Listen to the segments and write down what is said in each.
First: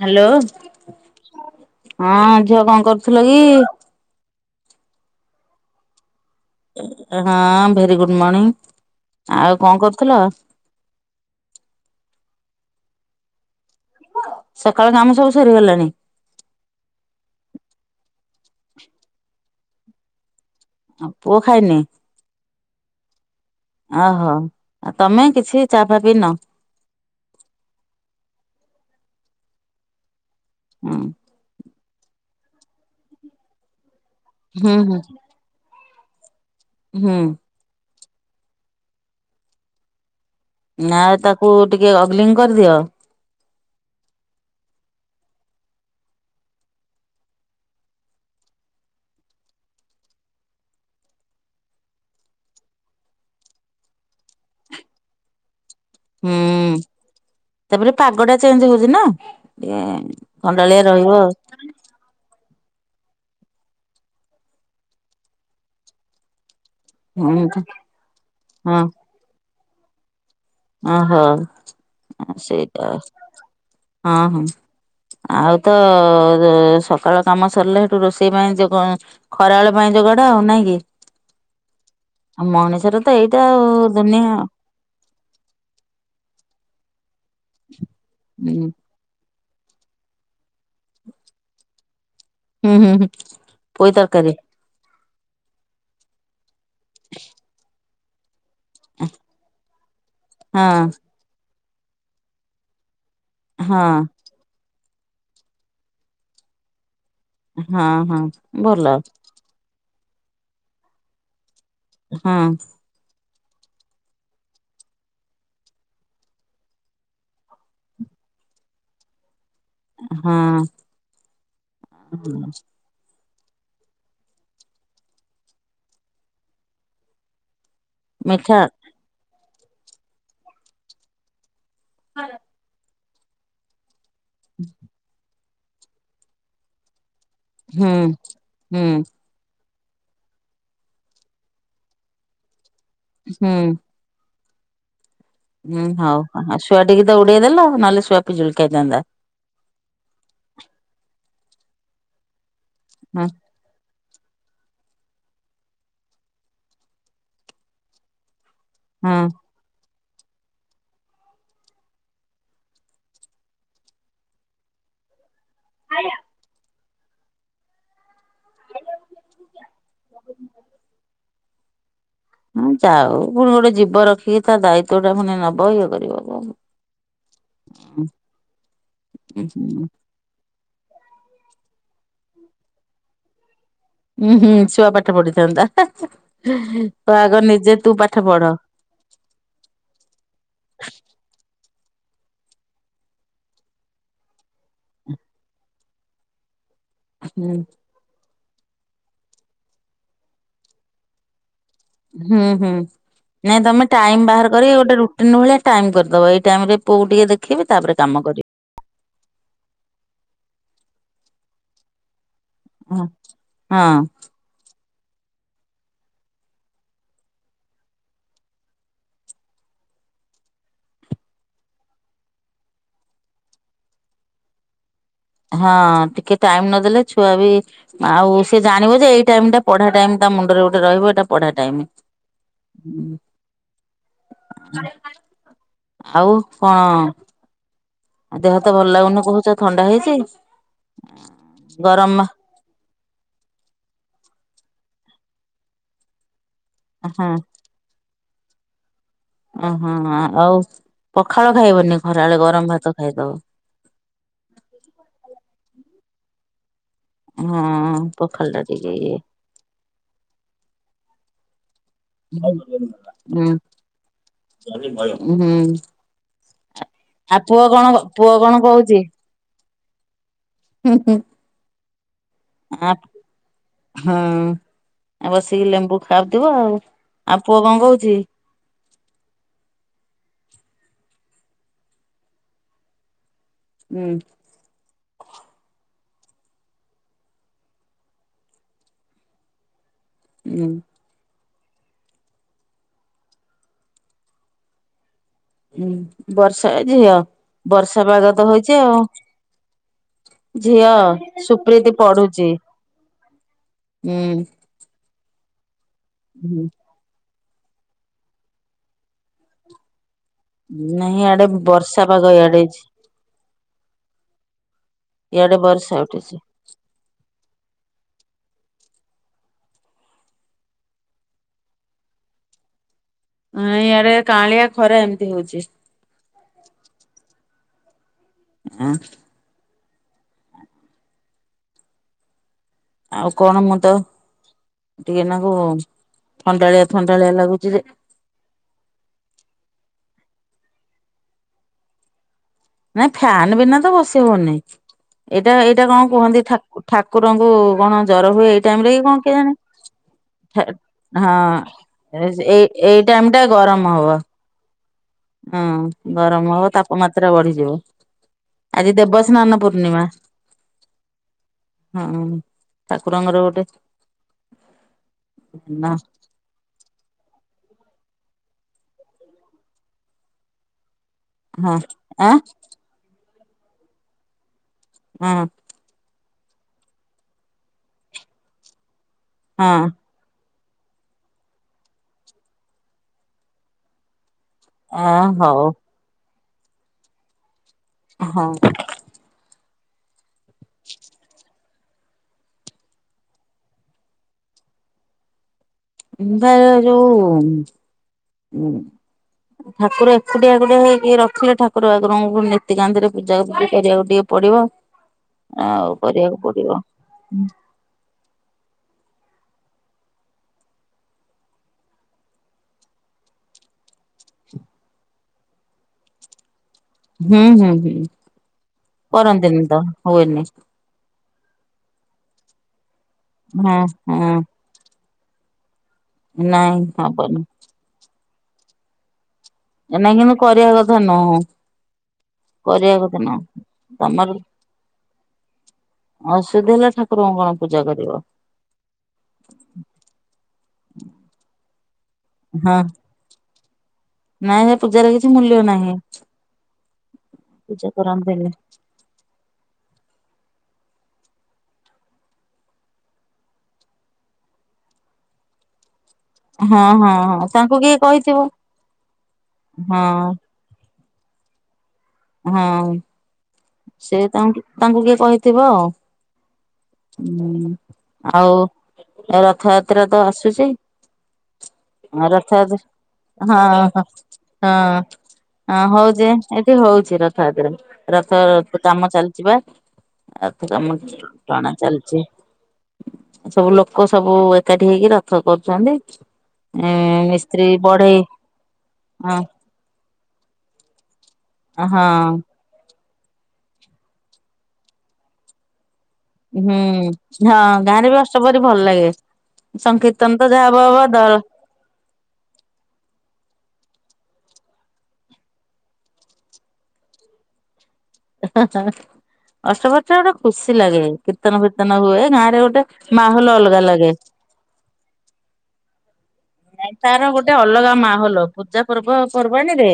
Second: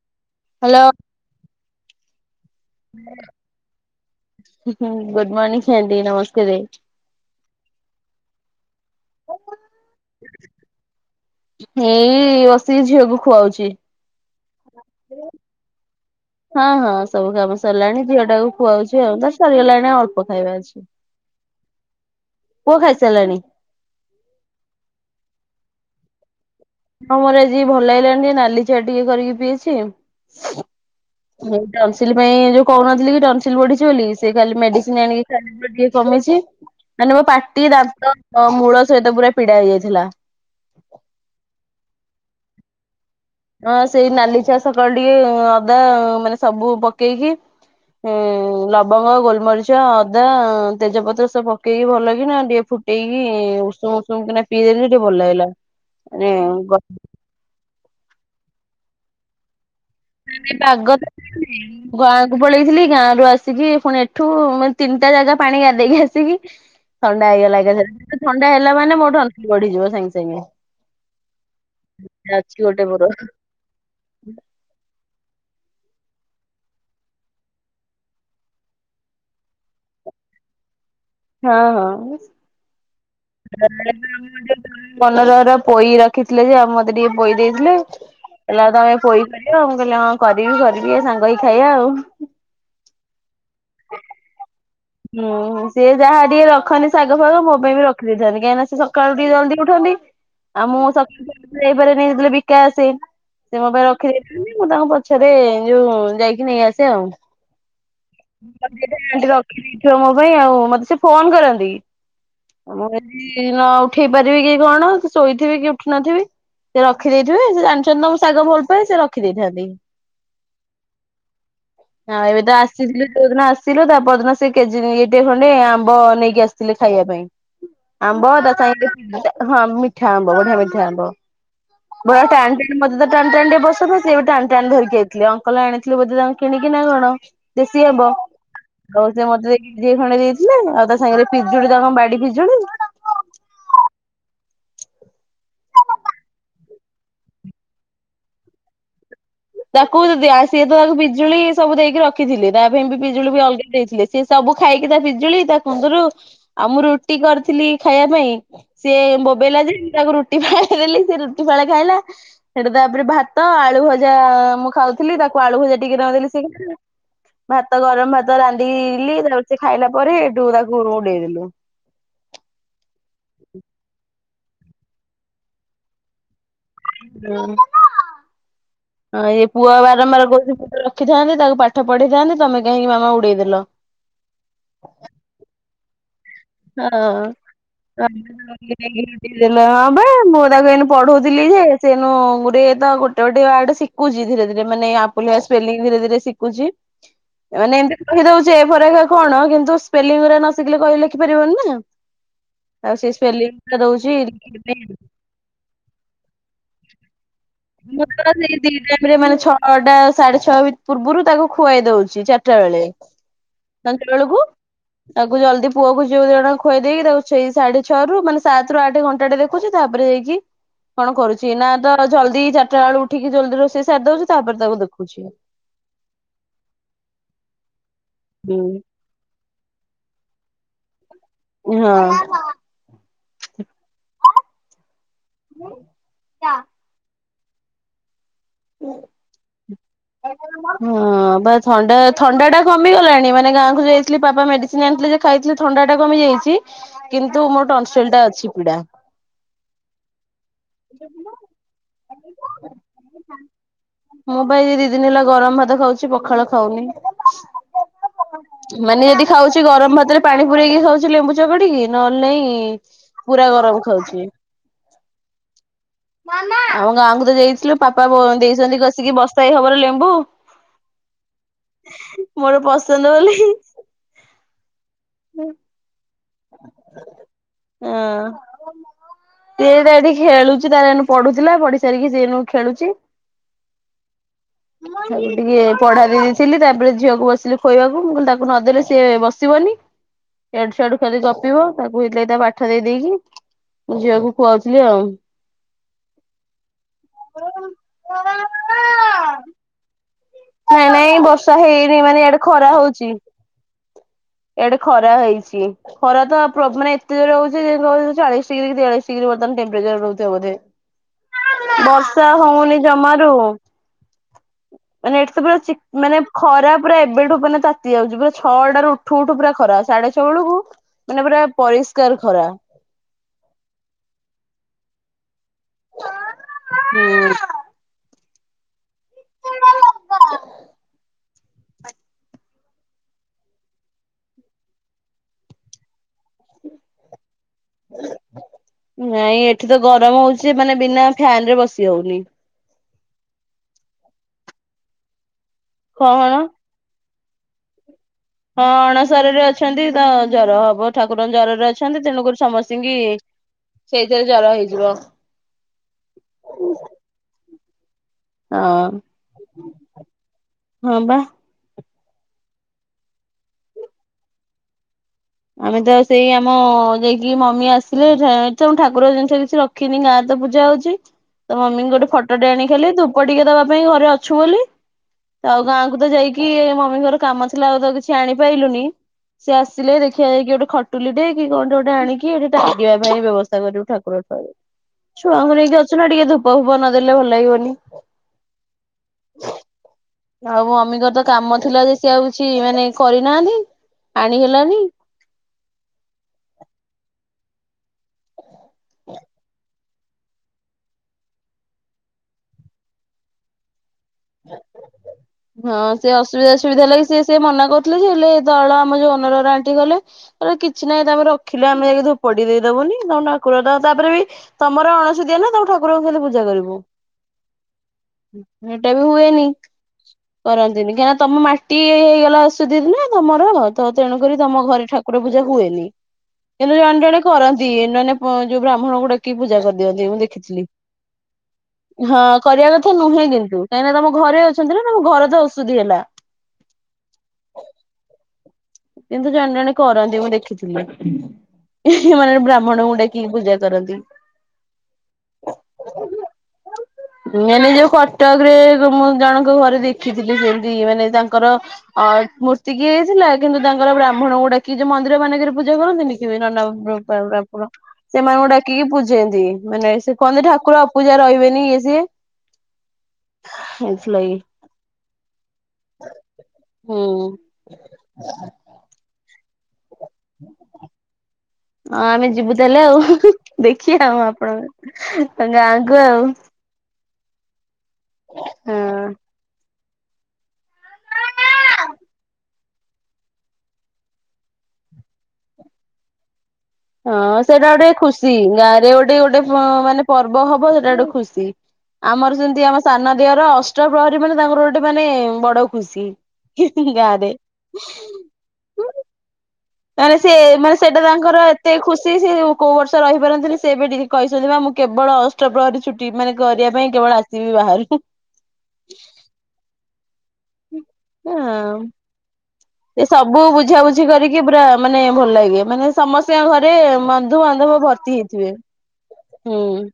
Hello hello. ହଁ ଝିଅ କଣ କରୁଥୁଲ ଇ? ହୁଁ ଗୁଡ଼ ମଣି ଛା ଦି ନମସ୍ ହଁ ଭେରି ଗୁଡ଼୍ ମଣିଂ। ଏଇ ଅସି ଝିଅକୁ ଖୁଆଉଛି। ସକାଳ କାମ ସବୁ ସରିଗଲାଣି। ହଁ ହଁ ସବୁ କାମ ସରିଲାଣି ଝିଅ ଟାକୁ ଖୁଆଉଛି ଆଉ ତ ସରିଗଲାଣି ଅଳ୍ପ ଖାଇବା ଅଛି। ଆଉ ପୁଅ ଖାଇନି? ପୁଅ ଖାଇସାରିଲାଣି। ଓହୋ ଆଉ ତମେ କିଛି ଚାଫା ପିଇନ? ହଁ ମୋର ଆଜି ଭଲ ହେଇିଲଣିି ନାଲି ଚା ଟିକେ କରିକି ପିଇଛି। ହୁଁ। ଟନ୍‌ସିଲ୍‌ ପାଇଁ ଯୋଉ କହୁନଥିଲି କି ଟନ୍‌ସିଲ୍ ବଢିଛି ବୋଲି ସେ ଖାଲି ହୁଁ ହୁଁ ମେଡିସିନ ଆଣିକି ଖାଲି ପ ଟିକେ କମିଛି। ହୁଁ ମେଲେ ମୋ ପାଟି ଦାନ୍ତ ମୂଳ ସହିତ ପୁରା ପୀଡା ହେଇଯାଇଥିଲା। ନା ତାକୁ ଟିକେ ଅଗ୍ଲିଙ୍ଗ କରିଦିଅ। ହଁ ସେଇ ନାଲି ଚାଷ କଳ ଟିକେ ଅଦା ମାନେ ସବୁ ପକେଇକି ଉ ଲବଙ୍ଗ ଗୋଲମରିଚ ଅଦା ତେଜପତ୍ର ସବୁ ପକେଇକି ଭଲ କିନା ଟେ ଫୁ ଫୁଟେଇକି ଉଷୁମ ଉଷୁମ କିନା ପିଇଦେଲେ ସେ ଟିକେ ଭଲ ଲାଗିଲା। ମାନେ ହୁଁ ଗ ତାପରେ ପାଗ ଟା ଚେଞ୍ଜ ହଉଛି ନା। ଏ ଥଣ୍ଡାଳିଆ ପାଗ ରହିବ ଆଉ। ଗାଁକୁ ପଳେଇଥିଲି ଗାଁରୁ ଆସିକି ପୁଣି ଏଠୁ ତିନିଟା ଜାଗା ପାଣି ଗାଧେଇକି ଆସିକି ଥଣ୍ଡା ହେଇଗଲା ହୁଁ ଲାଗା ଥଣ୍ଡା ହେଲା ହଁ ମାନେ ମୋ ଟନସିଲ୍ ବଢିଯିବ ସାଙ୍ଗେ ସାଙ୍ଗେ। ଓହୋ ଅଛି ଗୋଟେ ସେଇଟା ମୋର ହଁ ହଁ। ଆଉ ତ ସକାଳ କାମ ସରିଲା ସେଠୁ ରୋଷେଇ ପାଇଁ ଯ ଖରାବେଳ ପାଇଁ ଯ ଚଡା ଆଉ ନାଇଁ କି? ହଁ ହଁ। ଆଉ ମଣିଷର ତ ଏଇଟା ଆଉ ଦୁନିଆ ଆଉ। [unintelligible] ପୋଇ ରଖିଥିଲେ ଯେ ଆଉ ମତେ ଟିକେ ପୋଇ ଦେଇଥିଲେ ହୁଁ ହେଲା ତ ଆମେ ପୋଇ କରି ଉ ମୁଁ କହିଲି ହଁ କରିବି କରିବି ଏ ସାଙ୍ଗ ହେଇ ଖାଇବା ଆଉ। ହୁଁ ହୁଁ ପୋଇ ତରକାରୀ। ହୁଁ ସିଏ ଯାହା ଟିକେ ରଖନ୍ତିି ଶାଗ ଫାଗ ମୋ ପାଇଁ ବି ରଖିଦେଇଥାନ୍ତି କାହିଁକି ନା ସେ ସକାଳୁ ଟିକେ ଜଲଦି ଉଠନ୍ତି ଆଉ ହଁ ମୁଁ ସକାଳ ଯାଇପାରେଲେ ବିକା ଆସେ। ସେ ମୋ ପାଇଁ ହଁ ରଖି ଦେଇେଇଥିଲେ ମୁଁ ତାଙ୍କ ପଛରେ ଯୋଉ ଯାଇକି ନେଇ ଆସେ ଆଉ। ହଁ ହଁ ବୋଲ। ସେ ମୋ ପାଇଁ ଆଉ ମତେ ସେ ଫୋନ କରନ୍ତି। ହଁ। ମୁଁ ଯଦି ନ ଉଠେଇ ପାରିବି କି କଣ ଶୋଇଥିବି କି ଉଠୁ ନଥିବି। ସେ ରଖିଦେଇଥିବେ ସେ ଜାଣିଛନ୍ତି ତ ମମ ଶାଗ ଭଲ ପାଏ ସେ ରଖି ଦେଇଥାନ୍ତି। ହଁ ହଁ ଏବେ ତ ଆସିଥିଲି। ଯୋଉ ଦିନ ଆସିଲେ ତା ପର ଦିନ ସେ ଏଇଠେ ଖଣ୍ଡେ ଆମ୍ବ ନେଇକି ଆସିଥିଲେ ଖାଇବା ପାଇଁ। ଆମ୍ବ ମିଠା ହଁ ମିଠା ଆମ୍ବ ବଢିଆ ମିଠା ଆମ୍ବ। ବୁର ଟାଣି ଟାଣି ମତେ ତ ଟାଣି ଟାଣି ଟ ବସ ଟାଣି ଟାଣି ଧରିକି ଆଇଥିଲା ଆଉ। କଲେ ଆଣିଥିଲୁ ବୋଧେ ତାଙ୍କୁ କିଣିକି ନା କଣ ଦେଶୀ ହୁଁ ଆମ୍ବ ହୁଁ ପଇସା ମତେ ଦେଖି କିଲେ ଖଣ୍ଡେ ଦେଇଥିଲେ ଆଉ ତା ସାଙ୍ଗରେ ପିଜୁଳି ତାଙ୍କ କଣ ବାଡି ପିଜୁଳି। ହୁଁ। ହୁଁ ହଉ ଶୁଆ ଟିକେ ତ ଉଡେଇ ଦେଲା ନହେଲେ ଶୁଆ ପିଜୁଳି ଖାଇଥାନ୍ତା। ତାକୁ ସିଏ ତ ତାକୁ ପିଜୁଳି ସବୁ ଦେଇକି ରଖିଥିଲେ ତା ପାଇଁ ବି ହଁ ପିଜୁଳି ବି ଅଲଗା ଦେଇଥିଲେ। ସେ ସବୁ ଖାଇକି ତା ପିଜୁଳି ତା କୁନ୍ଦରୁ ଆଉ ମୁଁ ରୁଟି କରିଥିଲି ଖାଇବା ପାଇଁ। ସିଏ ହଁ ବୋବେଇଲା ଯେ ତାକୁ ରୁଟି ଫାଳେ ଦେଲି ସେ ରୁଟି ଫାଳେ ଖାଇଲା ସେଠୁ ତାପରେ ଭାତ ଆଳୁ ଭଜା ଯା ମୁଁ ଖାଉଥିଲି ତାକୁ ଆଳୁ ଭଜା ଟିକେ ଦେଲି ସେ ଭାତ ଗରମ ଭାତ ରାନ୍ଧିଲି ତାପ ସେ ଖାଇଲା ପରେ ସେଇଠୁ ତାକୁ ଉଡେଇଦଲୁ। ହଁ ଯାହା ହୋଉ ପୁଣି ଗୋଟେ ଜୀବ ରଖିକି ତା ଦାୟିତ୍ଵ ଟା ପୁଣି ନବ ଇଏ କରିବ କ ହୁଁ ଇଏ ପୁଅ ହୁଁ ବାରମ୍ବାର କହୁଛି ତୁ ତୋର ଶିଥାନ୍ତି, ତାକୁ ପାଠ ପଢେଇଥାଆନ୍ତି। ତମେ କାହିଁକି ମାମା ଉଡେଇଦେଲ? ହୁଁ, ହୁଁ ଛୁଆ ପାଠ ପଢିଥାନ୍ତା। ହା ହା, ଆଗ ନିଜେ ତୁ [inaudible] ହଁ, ପାଠ ପଢ ପା ମୁଁ ତାକୁ ଏଇନେ ପଢଉଥିଲି, ଯେ ସେନୁ ଗୁଟେ ତ ଗୋଟେ ଗୋଟେ ୱାଡ ଶିଖୁଚି। ଧୀରେ ଧୀରେ ମାନେ, ଆପୁଲିଆ ସ୍ପେଲିଙ୍ଗ୍ ଧୀରେ ଧୀରେ ଶିଖୁଚି। ହୁଁ ମାନେ, ଏମିତି କହି ଦଉଛି, ଏ ଫର୍ ହେକା କଣ? କିନ୍ତୁ, ସ୍ପେଲିଂରା ନ ଶିଖିଲେ କହିଲେ ତି ପାରିବନି ନା! ହୁଁ, ହୁଁ। ଆଉ ସେ ସ୍ପେଲିଂ ନାଇଁ, ଟା ତମେ ଦଉଛି ଟାଇମ୍ ବାହାର ଲେଖିବା କରିକି, ପାଇଁ। ଗୋଟେ ରୁଟିନ୍ ଭଳିଆ ଟାଇମ୍ କରିଦବ। ଏଇ ଟାଇମ୍ ରେ ପୁଅକୁ ଟିକେ ଦେଖିବି। ତାପରେ ମୁଁ କାମ ତ କରିବି। ସେଇ ଦିଟାଇମ୍ ରେ ମାନେ ଛଅ ଟା ସାଢେ ଛଅ ପୂର୍ବରୁ ତାକୁ ଖୁଆଇ ଦଉଚି। ଚା ଟାଳେ ହଁ ତାଙ୍କରଳକୁ ତାକୁ ଜଲ୍ଦି ପୁଅକୁ [unintelligible] ଜଣା ଖୁଏଇ ଦେଇକି, ଦେଖୁ ସେଇ ସାଢେ ଛଅ ରୁ ମାନେ ସାତ ରୁ ଆଠ ଘଣ୍ଟାଟେ ଦେଖୁଛି। ତା'ପରେ ଏଇକି କଣ କରୁଛି ନା! ତ ଜଲ୍ଦି ଚାର୍ ଟା ବେଳୁ ଉଠିକି ଜଲ୍ଦି ରୋଷେଇ ସାରି ଦଉଛୁ। ତା'ପରେ ତାକୁ ଦେଖୁ। ହଁ, ଟିକେ ଟାଇମ୍ ନଦେଲେ, ଛୁଆ ବି ଆଉ ହଁ। ସେ ଜାଣିବ ଯେ, ଏଇ ଟାଇମ୍ ଟା ପଢା ଟାଇମ଼୍ ତା ମୁଣ୍ଡରେ ଗୋ ରହିବ। ଏଟା ପଢା ହଁ ଟାଇମି। ଉଁ ଉ ଆଉ କଣ? ହ ତ ଭଲ ଲାଗୁନି କହୁଛ! ଥଣ୍ଡା ହେଇଛି। ହଁ, ବା ଥଣ୍ଡା! ଗରମ ଥଣ୍ଡା ଟା କମିଗଲାଣି। ମାନେ ଗାଁକୁ ଯାଇଥିଲି ପାପା ମେଡି ସିନ୍ ଆଣିଥିଲେ ଯେ ଖାଇଥିଲି ଥଣ୍ଡା ଟା କମି ଯାଇଛି। ହଁ କିନ୍ତୁ ମୋର ଟନ୍ସିଲ ଟା ଅଛି ପିଡା। ଅଁ ହ, ଆଉ ପଖାଳ ଖାଇବନି, ଖରାବେଳେ ଗରମ ଭାତ ଖାଇଦବ। ମୁଁ ପା ଏଇ ଦି ଦିନ ହେଲା ଗରମ ଭାତ ଖାଉଛି, ପଖାଳ ଖାଉନି। ହଁ ପଖାଳ ଟା ଟିକେ ମାନେ ଇଏ। ଯଦି ଖାଉଛି। ଗରମ ଭାତରେ ପାଣି ପୁରରେଇକି ଖାଉଛି ଲେମ୍ବୁ ଚକଡିକି। ନହ ନଲେ ନାଇଁ ହୁଁ ପୁରା ଗରମ ଖାଉଛି। ହୁଁ। ଆମ ଗାଁକୁ ତ ଆଉ ପୁଅ ଯାଇଥିଲୁ, କଣ ପାପା ବ ପୁଅ କଣ ଦେଇ ସ ଛନ୍ତି କହୁଛି? କଷିକି ବସ୍ତାଏ ହବର ଲେମ୍ବୁ। ହୁଁ ମୋର ହୁଁ ପସନ୍ଦ ବୋଲି, ହଁ ହି ବସିକି ଲେମ୍ବୁ ଖାଉଥିବ ଆଉ। ଆଉ ପୁଅ କଣ କହୁଛି? ହଁ, ସେ ଡାଡି ଖେଳୁଛ ତାର ଏଇନୁ ପଢୁଥିଲା। ପଢି ସାରିକି ସିଏ ଏନୁ ଖେଳୁଛି। ହୁଁ ଖାଲି ଟିକେ ପଢା ଇ ଥିଲି, ତା'ପରେ ଝିଅକୁ ବସିଲି ଖୋଇବାକୁ। ମୁଁ କହିଲି ତାକୁ ନଦେଲେ ସିଏ ବସିବନି। ହୁଁ। ଇଆଡୁ ସିଆଡୁ ତପିବ। ତାକୁ ହେଇଥିଲାଗ ତା ପାଠ ଦେଇ ଦେଇକି ମୁଁ ଝିଅକୁ ଖୁଆଉଥିଲି ଆଉ। ହୁଁ, ବର୍ଷା ଏ ଝିଅ ବର୍ଷା ପାଗ ତ ହୋଇଛି ଆଉ। ନାଇଁ ଝିଅ ନାଇଁ, ବର୍ଷା ସୁପ୍ରୀତି ହେଇନି ମାନେ ଇଆଡେ ପଢୁଛି ଖରା ହଉଚି। ହୁଁ। ଏଆଡେ ଖରା ହେଇଛି। ଟି ଖରା ତ ହୁଁ ପ୍ରବ୍ ମାନେ ଏତେ ଜୋର୍ ରେ ରହୁଛି, ଯେ କହିବ ଚାଳିଶ ଡିଗ୍ରୀ କି ତେୟାଳିଶ ଡିଗ୍ରୀ ବର୍ତ୍ତମାନ ଟେମ୍ପରେଚର ରହୁ ଥିବ ବଧେ! ନାହିଁ ଇଆଡେ ପାଗ ବର୍ଷା ଇଆଡେ ହଉନି ହେଇଛି ଜମାରୁ ମାନେ, ଏଠି ତ ପୁରା ଇଆଡେ ଚିକ୍ ବର୍ଷା ମାନେ, ଉଠେଇଛି। ଖରା ପୁରା ଏବେଠୁ ମାନେ, ତାତି ଯାଉଛି ପୁରା ଛଅଟାରୁ ଉଠୁ ଉଠୁ ପୁରା ଖରା, ସାଢେ ଛଅ ବଳକୁ ମାନେ ପୁରା ପରିଷ୍କାର ଖରା। ହଁ ଇଆଡେ କାଁଳିଆ ଖରା ଏମତି ହଉଛି। ହୁଁ। ଅଁ। ଆଉ କଣ! ମୁଁ ତ ଟିକେ ନା କୁ ଥଣ୍ଡାଳିଆ ଥଣ୍ଡାଳିଆ ଲାଗୁ ନାଇଁ ଏଠି ତ ଗରମ ହଉଛ ଚି ମାନେ, ବିନା ଫ୍ୟାନ୍ ରେ ବସି ହଉନି। ନାଇଁ, ଫ୍ୟାନ୍ ବିନା ତ ବସ ହଉନି। ଏଇଟା ଏଇଟା କଣ କୁହନ୍ତି ଠାକୁ-ଠାକ୍ କୁରଙ୍କୁ ଗଣ ଜର ହୁଏ, ଏଇ ହଁ ଟାଇମ୍ ରେ କି କଣ ଅଣସରରେ ଅଛନ୍ତି ତ ଜର କେଜାଣି? ହବ ଠାକୁରଙ୍କ ହଁ, ଜରରେ ଅଛନ୍ତି ତେଣୁକରି ଏ ଏ ସମସ୍ତିଙ୍କି ଟାଇମ୍ ଟା ଗରମ ହବ। ସେଇଥିରେ ଜର ହେଇଯିବ ହଁ, ଗରମ ହବ। ତାପମାତ୍ରା ବଢିଯିବ। ହଁ ଆଜି, ଦେବସ୍ନାନ ପୂର୍ଣ୍ଣିମା। ହଁ ବା। ହଁ ଠାକୁରଙ୍କର ଗୋଟେ ଆମେ ନା ତ ସେଇ ଆମ ଯାଇକି ମମି ଆସିଲେ ଠା ତ ମୁ ଠାକୁର ଜିନିଷ କିଛି ରଖିନି ଗାଁରେ ପୂଜା ହଉଛି ତ ହଁ ମମିଙ୍କୁ ଗୋଟେ ଆଁ ଫଟୋଟେ ଆଣି ଖାଲି ଧୂ ପ ଟିକେ ଦବା ପାଇଁ ଘରେ ଅଛୁ ବୋଲି ହଁ ଆଉ ଗାଁକୁ ତ ଯାଇ କି ମମି ଘର କାମ ଥିଲା ଆଉ ତ କିଛି ଆଣିପାଇଲୁନି ସିଏ ହଁ ଆସିଲେ ଦେ ଯାଇକି ଗୋଟେ ଖଟୁଲି ଟେ କି କଣେ ଗୋଟେ ଆଣିକି ଏଇଠି ଟାଙ୍ଗିବା ପାଇଁ ବ୍ୟବସ୍ଥା କରିବୁ ଠାକୁର ଘରେ। ଆ ଛୁଆଙ୍କୁ ହଉ ନେଇକି ଅଛୁ ନା ଟିକେ ଧୂପ ଫୂପ ନଦେଲେ ଭଲ ଲାଗିବନି। ହଁ। ଆଉ ମମିଙ୍କର ତ କାମ ଥିଲା ଯେ ସିଏ ଆଉ କିଛି ମାନେ କରିନାହାନ୍ତି ଆଣି ହେଲାନି। ହୁଁ। ଠାକୁର ଏକୁଟିଆ ଏକୁଟିଆ ହେଇକି ରଖିଲେ ଠାକୁର ବାକୁରଙ୍କୁ ନୀତିକାନ୍ତିରେ ପୂଜା ପୂଜି କରିବା ଟିକେ ପଡିବ। ହଁ ଆଉ ସେ କରିବାକୁ ଅସୁବିଧା ପଡିବ ସୁବିଧା ଲାଗି ସେ ସେ ମନା କରୁଥିଲେ ଯେ ହେଲେ ତଳ ଆମ ଯୋଉ ଓନର ଆଣ୍ଟି ଗଲେ କହିଲେ କିଛି ନାଇ ତମେ ରଖିଲେ ଆମେ ଯାଇକି ଧୂପ ଟେ ଦେଇଦବୁନି ତମ ଠାକୁର ଟା ତାପରେ ବି ତମର ଅଣସୁଦିଆ ନା ତମ ଠାକୁରକୁ କେମିତି ପୂଜା କରିବୁ ହୁଁ ହୁଁ ହୁଁ ହେଟା ବି ହୁଏନି କରନ୍ତିନି ତ ହୁଏନି। କରନ୍ତିନି କାହିଁକିନା ତମ ମାଟି ହେ ହେଇଗଲା ଅସୁଧି ନା ତମର ହଁ ତ ହଁ ତେଣୁକରି ତମ ଘରେ ଠାକୁ କୁର ପୂଜା ହୁଏନି କିନ୍ତୁ ନାଇଁ ଜଣେ ଜଣେ ହବନି। କରନ୍ତି ଏନାନେ ଯୋଉ ପ ବ୍ରାହ୍ମଣ କୁ ଡାକି କି ପୂଜା କରିଦିଅନ୍ତି ନା ମୁଁ କିନ୍ତୁ ଦେଖିଥିଲି। କରିବା କଥା ନୁହଁ ହଁ କରିବା କଥା ନୁହେଁ କିନ୍ତୁ କାହିଁକିନା ତମ ଘରେ ଅଛନ୍ତି ନା ତମ ଘର ତ ଅସୁଧି ହେଲା। ଅସୁଧି ହେଲା ଠାକୁରଙ୍କୁ କଣ ପୂଜା କରିବ। କିନ୍ତୁ ଜଣେ ଜଣେ କରନ୍ତି ମୁଁ ଦେଖିଥିଲି ମାନେ ହଁ ବ୍ରାହ୍ମଣଙ୍କୁ ଡାକିକି ପୂଜା କରନ୍ତି। ନାଇଁ ହେ ପୂଜାର କିଛି ମୂଲ୍ୟ ନାହିଁ। ମାନେ ପୂଜା ଯୋଉ କଟକ କରନ୍ତିନି ରେ ମୁଁ ଜଣଙ୍କ ଘରେ ଦେଖି ଦେଖଥିଲି ସେମିତି ମାନେ ତାଙ୍କର ଅ ମୂର୍ତ୍ତି କିଏ ହେଇଥିଲା କିନ୍ତୁ ତାଙ୍କର ବ୍ରାହ୍ମଣ କୁ ଡାକି ଯଉ ମ ମନ୍ଦିର ମାନଙ୍କରେ ପୂଜା କରନ୍ତିନି। ନନା ହଁ ହଁ ହଁ ତାଙ୍କୁ କିଏ କହିଥିବ ସେମାନଙ୍କୁ ଡାକିକି ପୂଜନ୍ତି ମାନେ ସେ ହଁ କହନ୍ତି ଠାକୁର ପୂଜା ରହିବେନି ଏ ସିଏ। ହଁ ସେ ହେଇଥିଲାଗି ତାଙ୍କୁ ତାଙ୍କୁ କିଏ କହିଥିବ ଆଉ। ହୁଁ। ହୁଁ ଆଉ ରଥଯାତ୍ରା ତ ଆସୁଛି। ହଁ ଆମେ [inaudible] ଯିବୁ ରଥ ତାହେଲେ ଆଉ ଦେଖିବା ହଁ ଆଉ ଆପଣଙ୍କ ହଁ ଗାଁକୁ ହଉ ଆଉ ଯେ ଏଠି ହ ହଉଛି ରଥ ହାତରେ ରଥ କାମ ହଁ। ଚାଲିଛିିବା। ଏଥ କ ମୁ ଟଣା ଚାଲିଛି। ସବୁ ଲୋକ ସବୁ ଏକାଠି ହେଇକି ରଥ କରୁଛନ୍ତି। ଏ ହଁ ମିସ୍ତ୍ରୀ ସେଇଟା ଗୋଟେ ବଢେଇ ଖୁସି ଗାଁ ରେ ଗୋଟେ ହଁ ଗୋଟେ ମାନେ ପର୍ବ ହବ ସେଟା ଗୋଟେ ଖୁସି। ହଁ ଆମର ସେମିତି ଆମ ସାନ ଦେହର ଅଷ୍ଟ ପ୍ରହରୀ ମାନେ ତାଙ୍କର ଗୋଟେ ମାନେ ବଡ ଖୁସି। ହୁଁ ଗାଁରେ ହଁ ଗାଁରେ ବି ବଷ୍ଟ ପରି ଭଲ ଲାଗେ। ମାନେ ସେ ସଂକୀର୍ତ୍ତନ ତ ଯାହା ମାନେ ହବ ହବ ସେଇଟା ଦଳ ତାଙ୍କର ଏତେ ଖୁସି ସେ କୋଉ ବର୍ଷ ରହିପାରନ୍ତିନି ସେବେ ଟିକେ କହିଛନ୍ତି ବା ମୁଁ କେବଳ ଅଷ୍ଟପ୍ରହରୀ ଛୁଟି ମାନେ କରିବା ପାଇଁ କେବଳ ଆସିବି ବାହାରୁ। ଅଷ୍ଟବ ଗୋଟେ ଖୁସି ଲାଗେ କୀର୍ତ୍ତନ ହଁ। ଫୀର୍ତ୍ତନ ହୁଏ ଗାଁ ରେ ଗୋଟେ ସେ ସବୁ ମାହୋଲ ଅଲଗା ବୁଝା ବୁଝି ଲାଗେ। କରିକି ପୁରା ମାନେ ଭଲ ଲାଗେ ମାନେ ସମସ୍ତଙ୍କ ଘରେ ନାଇ ତାର ଗୋଟେ ବନ୍ଧୁବାନ୍ଧବ ଅଲଗା ଭର୍ତ୍ତି ମାହୋଲ ହେଇଥିବେ ପୂଜା ପର୍ବ ହୁଁ। ପର୍ବାଣୀରେ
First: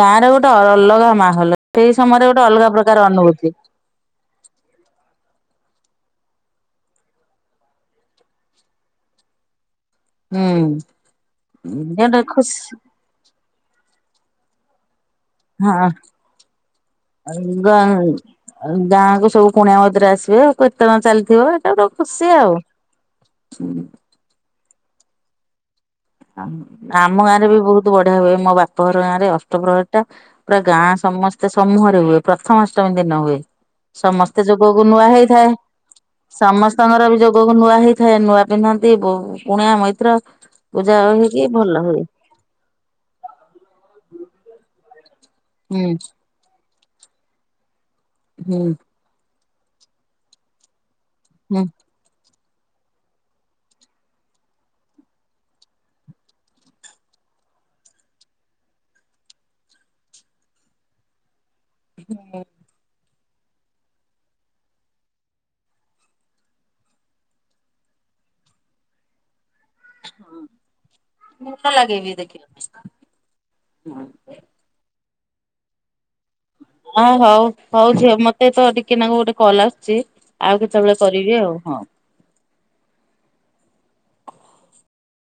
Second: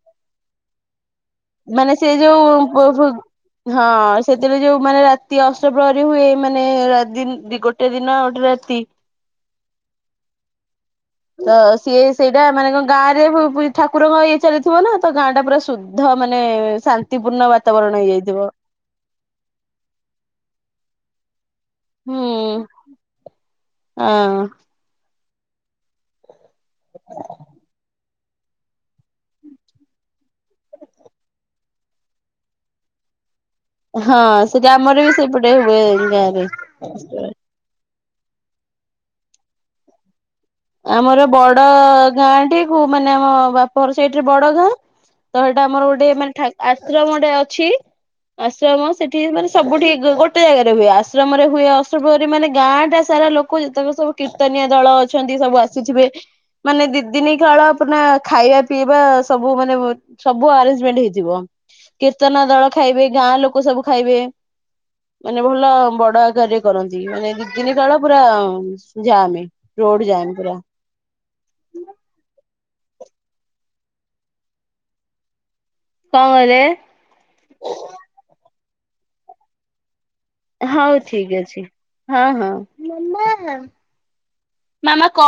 ଗାଁ ରରେ ଗୋଟେ ଅଲଗା ମା ମାନେ ସେ ଯୋଉ ହଁ ସେଥିରେ ଯୋଉ ମାନେ ରାତି ଅ ଫେବୃଆରୀ ହୁଏ ମାନେ ଦ ଗୋଟେ ଦିନଉ ଗୋଟେ ରାତି ହୁଁ। ତ ସିଏ ଗୋଟେ ସେଇଟା ଖୁସି ମାନେ ଗାଁରେ ଠାକୁରଙ୍କ ଇଏ ଚାଲିଥିବ ନା ତ ଗାଁ ଟା ପୁରା ହଁ ଶୁଦ୍ଧ ମାନେ ଶାନ୍ତିପୂର୍ଣ୍ଣ ଗାଁ ବାତାବରଣ ହେଇଯାଇଥିବ। ଗାଁକୁ ସବୁ କୁଣିଆ ମୈତ୍ର ଆସିବେ କେତେ ଟଙ୍କା ଚାଲିଥିବ ଏଇଟା ଗୋଟେ ହୁଁ ଖୁସି ଆଉ। ହଁ। ଆମ ଗାଁ ରେ ବି ବହୁତ ବଢିଆ ହୁଏ ମୋ ବାପ ଘର ଗାଁ ରେ ଅଷ୍ଟପ୍ରହର ଟା ପୁରା ଗାଁ ସମସ୍ତେ ସମୂହରେ ହୁଏ ପ୍ରଥମାଷ୍ଟମୀ ଦିନ ହୁଏ। ସମସ୍ତେ ହଁ ସେଟା ଯୋଗକୁ ଆମର ନୂଆ ବି ହେଇଥାଏ ସେଇପଟେ ହୁଏ ଗାଁରେ। ସମସ୍ତଙ୍କର ବି ଯୋଗକୁ ନୂଆ ହେଇ ଥାଏ ନୂଆ ପିନ୍ଧନ୍ତି କୁଣିଆ ମୈତ୍ର ପୂଜା ଆମର ହେଇକି ବଡ ଭଲ ହୁଏ ଗାଁ ଟିକୁ କୋଉ ମାନେ ଆମ ବାପର ସେଇଠିରେ ବଡ ଗାଁ। ତ ଏଇଟା ଆମର ହୁଁ ଗୋଟେ ମାନେ ଆଶ୍ରମ ଗୋଟେ ଅଛି ହୁଁ ଆଶ୍ରମ ସେଠି ମାନେ ସବୁଠି ଗୋଟେ ଜାଗାରେ ହୁଏ ଆଶ୍ରମରେ ହୁଁ ହୁଏ ଅଷ୍ଟପ୍ରହରୀରେ ମାନେ ଗାଁ ଟା ସାରା ଲୋକ ଯେତେବେଳେ ସବୁ କୀର୍ତନିଆ ଦଳ ଅଛି। ସବୁ ଆସୁଥିବେ ମାନେ ଦି ଦିନି କାଳ ପା ଖାଇବା ପିଇବା ସବୁ ମାନେ ସବୁ ଆରେଞ୍ଜମେଣ୍ଟ ହେଇଥିବ କୀର୍ତ୍ତନ ଦଳ ଖାଇବେ ଗାଁ ଲୋକ ସବୁ ଖାଇବେ। ମାନେ ଭଲ ବଡ ଆକାରରେ କରନ୍ତି ମାନେ ଦି ଦିନି କାଳ ପୁରା ଯାମେ। ହୁଁ ଭଲ ଲାଗେ ବି ଦେଖିଲେ। ହଁ [unintelligible] କଣ କ ଆ ହଉ ହଉ ଝିଅ ମତେ ତ ଟିକେ ନା କ ଗୋଟେ କଲ୍ ଆସୁଛି। ଆଉ କେତେବେଳେ ହଉ କରିବି ଠିକ ଆଉ ଅଛି ହଁ ହଁ ମା ମା